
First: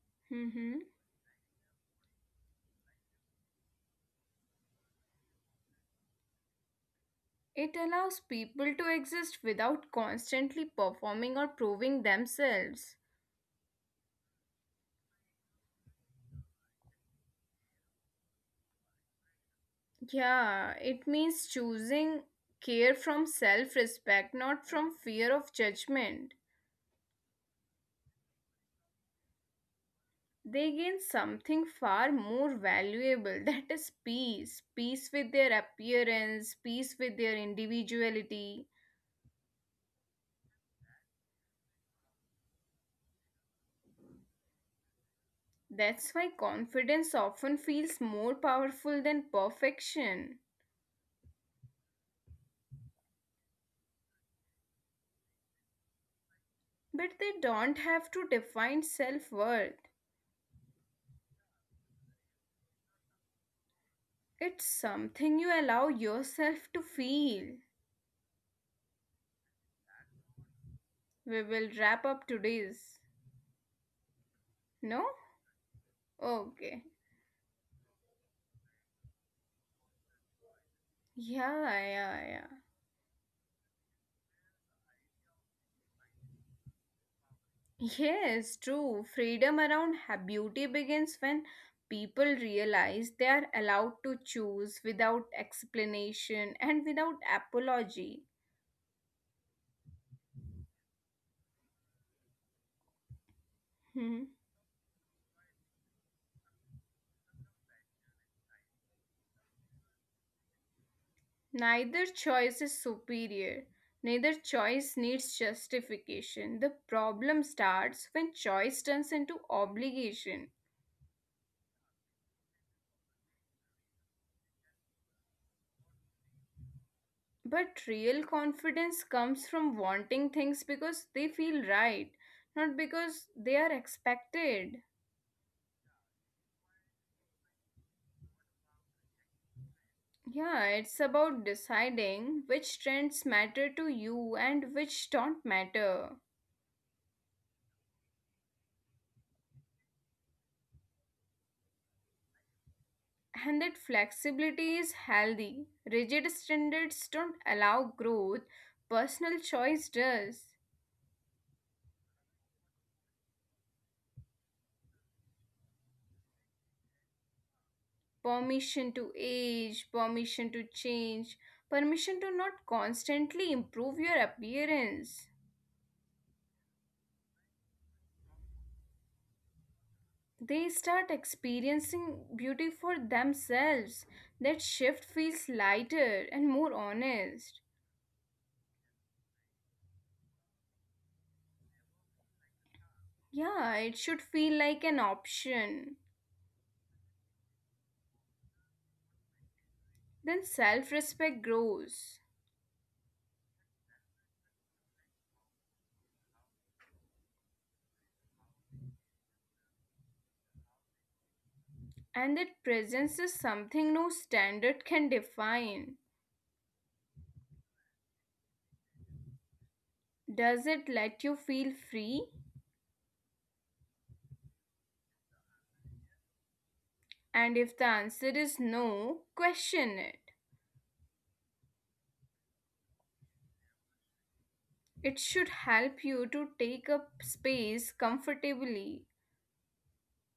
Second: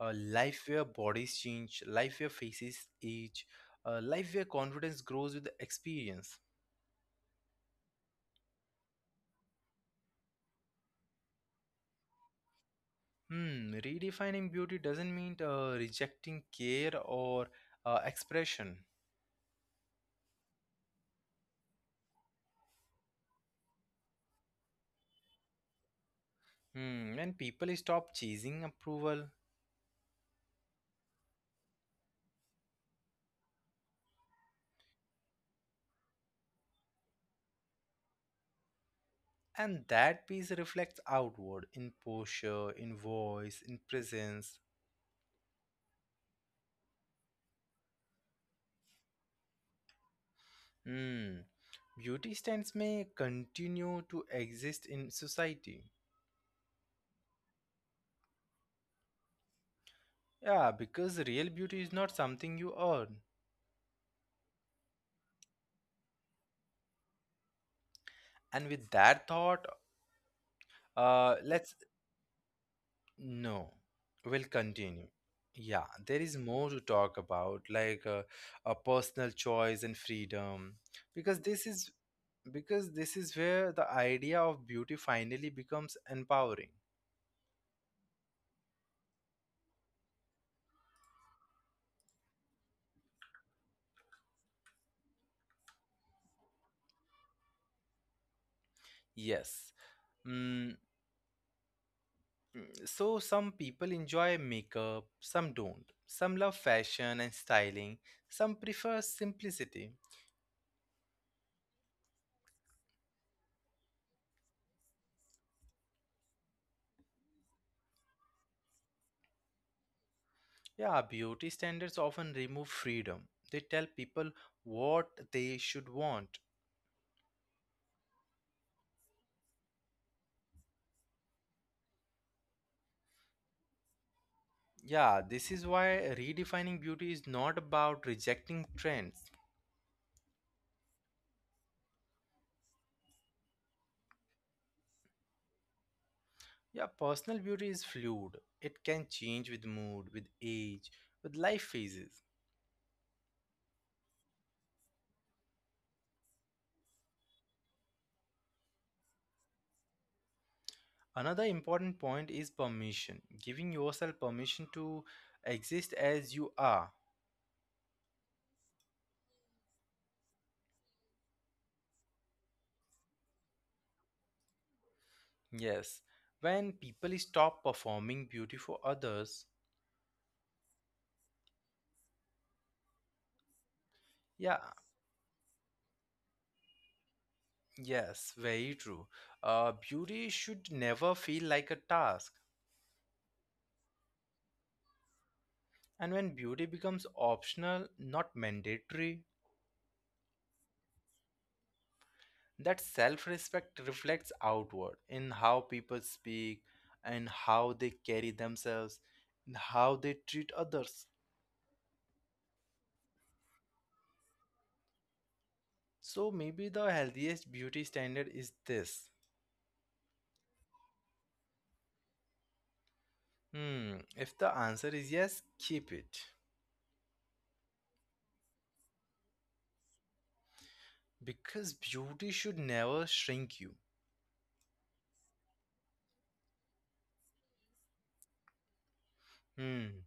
A life
Mhm.
where bodies change, life where faces age, a life where confidence grows with experience.
It allows people to exist without constantly performing or proving themselves.
Hmm, redefining beauty doesn't mean rejecting care or expression.
Yeah, it means choosing care from self respect, not from fear of judgment.
Hmm, when people stop chasing approval,
They gain something far more valuable that is peace, peace with their appearance, peace with their individuality.
and that piece reflects outward in posture, in voice, in presence.
That's why confidence often feels more powerful than perfection.
Hmm. Beauty stands may continue to exist in society.
But they don't have to define self-worth.
Yeah, because real beauty is not something you earn.
It's something you allow yourself to feel.
And with that thought,
We will
let's
wrap up today's.
no, we'll
No.
continue. Yeah, there is
Okay.
more to talk about, like a personal choice and freedom,
Yeah,
because this is
yeah, yeah.
because this is where the idea of beauty finally becomes empowering.
Yes, true. Freedom around beauty begins when people realize they are allowed to choose without explanation and without apology.
Yes. Mm, So some people
Hmm.
enjoy makeup, some don't. Some love fashion and styling, some prefer simplicity.
Neither choice is superior. Neither choice needs justification. The problem starts when choice turns into obligation.
Yeah, beauty standards often remove freedom. They tell people what they should want.
But real confidence comes from wanting things because they feel right, not because they are expected.
Yeah, this is why redefining beauty is not about rejecting trends.
Yeah, it's about deciding which trends matter to you and which don't matter.
Yeah, personal beauty is fluid. It can change with mood, with age, with life phases.
And that flexibility is healthy. Rigid standards don't allow growth, personal choice does.
Another important point is permission. Giving yourself permission to exist as you are.
Permission to age, permission to change, permission to not constantly improve your appearance.
Yes, when people stop performing beauty for others,
They start experiencing beauty for themselves. That
yeah,
shift feels lighter and more honest.
yes, very true. Beauty should never feel like a task.
Yeah, it should feel like an option.
And when beauty becomes optional, not mandatory,
Then self respect grows.
that self respect reflects outward in how people speak, and how they carry themselves, and how they treat others.
And that presence is something no standard can define.
So maybe the healthiest beauty standard is this.
Does it let you feel free?
Hmm, if the answer is yes, keep it.
And if the answer is no, question it.
Because beauty should never shrink you.
It should help you to take up space comfortably.
Hmm.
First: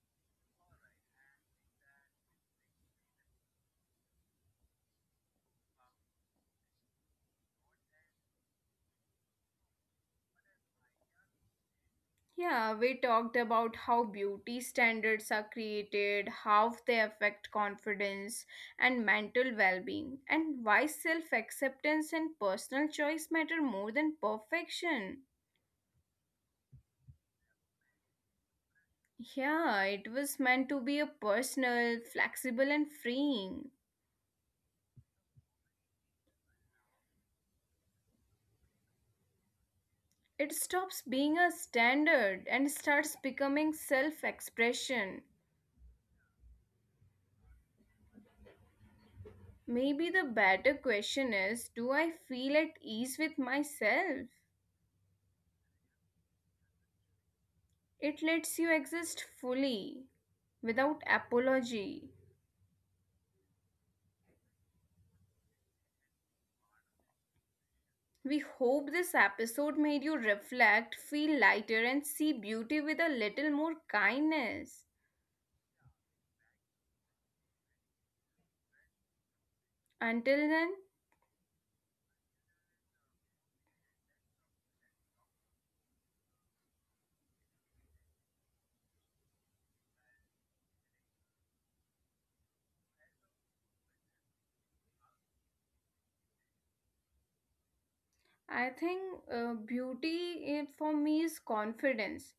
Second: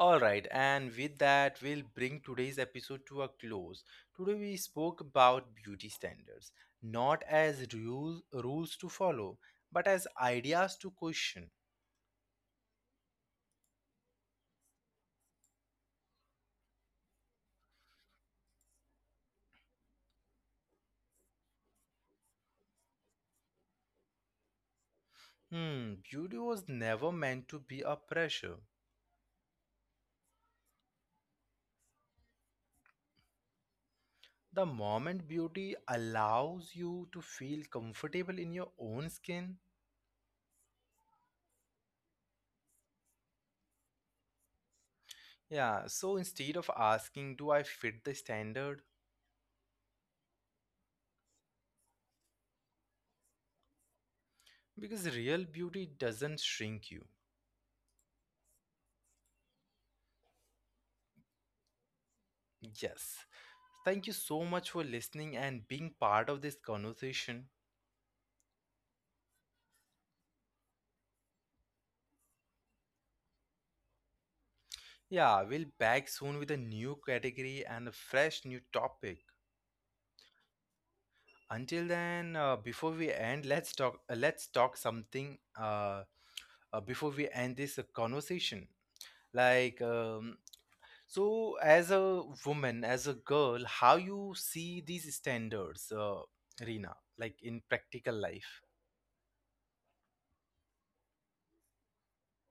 All right, and with that, we'll bring today's episode to a close. Today, we spoke about beauty standards, not as rules to follow, but as ideas to question.
Yeah, we talked about how beauty standards are created, how they affect confidence and mental well being, and why self acceptance and personal choice matter more than perfection.
Hmm, beauty was never meant to be a pressure.
Yeah, it was meant to be a personal, flexible, and freeing.
The moment beauty allows you to feel comfortable in your own skin,
It stops being a standard and starts becoming self expression.
yeah, so instead of asking, do I fit the standard?
Maybe the better question is, do I feel at ease with myself?
Because real beauty doesn't shrink you.
It lets you exist fully, without apology.
Yes. Thank you so much for listening and being part of this conversation.
We hope this episode made you reflect, feel lighter, and see beauty with a little more kindness.
Yeah, we'll back soon with a new category and a fresh new topic.
Until then,
Until then, before we end, let's talk. Let's talk something. Before we end this conversation, like so, as a woman, as a girl, how you see these standards, Rina, like in practical life?
I think beauty for me is confidence.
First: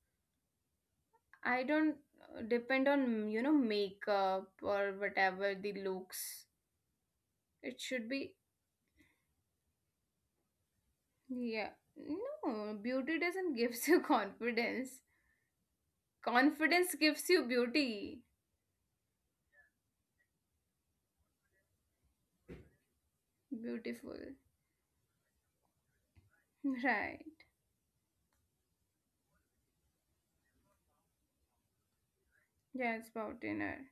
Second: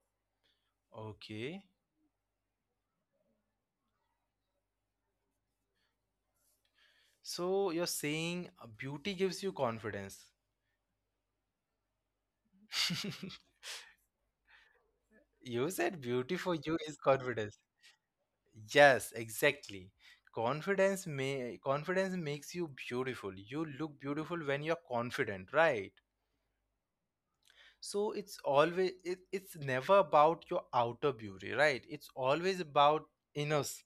I
Okay.
don't depend on, you know, makeup or whatever the looks.
So
It
you're
should be,
saying beauty gives you confidence.
yeah. No, beauty doesn't gives you confidence.
You said beauty for you
Confidence
is
gives you
confidence.
beauty.
Yes, exactly. Confidence makes you beautiful. You look
Beautiful.
beautiful when you're confident, right?
Right.
So it's always it's never about your outer beauty, right? It's always
Yes,
about
about
inner
dinner.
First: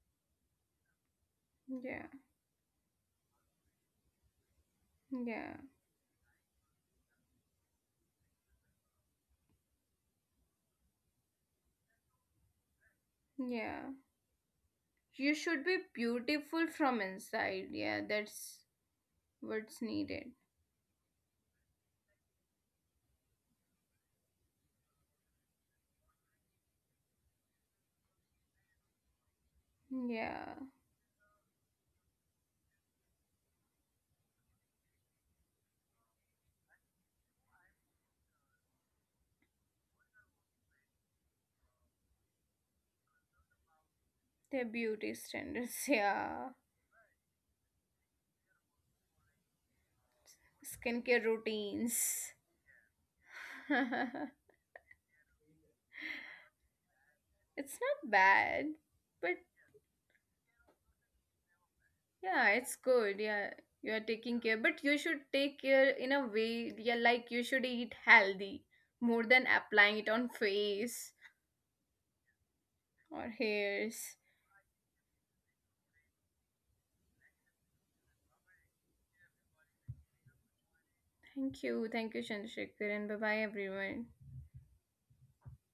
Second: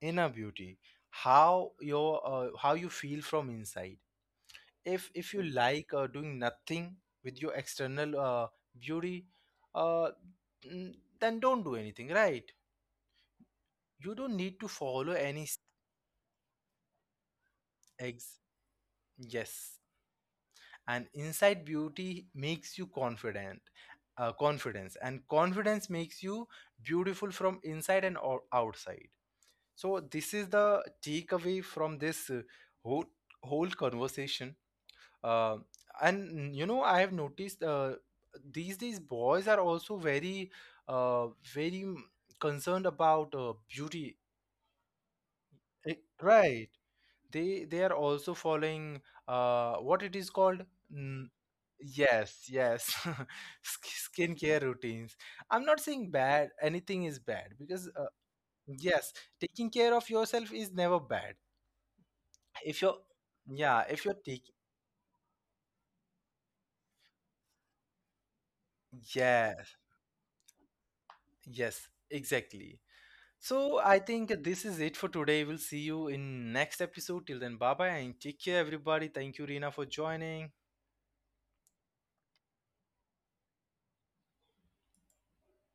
inner beauty. How
Yeah.
your how you feel from inside. If you
Yeah.
like doing nothing with your external beauty, uh, mm, then don't do anything, right?
Yeah.
You don't need to follow
You
any s-
should be beautiful from inside. Yeah,
ex
that's
yes,
what's needed.
and inside beauty makes you confident, confidence makes you beautiful from inside and outside. So this is
Yeah.
the takeaway from this whole whole conversation. Uh, and you know, I have noticed these days boys are also very, uh, very mm, concerned about beauty.
Their beauty standards.
Eh,
Yeah.
Right. They are also following what it is called.
Skincare
Mm,
routines.
yes, yes.
It's
Skincare routines. I'm not saying bad. Anything is bad because
not bad,
yes,
but
taking care of yourself is never bad.
yeah, it's
If you're,
good. Yeah.
yeah,
You are
if you're
taking
taking,
care, but you should take care in a way, yeah, like you should eat healthy more than
yes,
applying it on face
yes, exactly.
or
So I
hairs.
think this is it for today. We'll see you in next episode. Till then, bye bye and take care, everybody. Thank you, Rina, for joining.
Thank you. Thank you, Chandrasekar, and bye bye, everyone.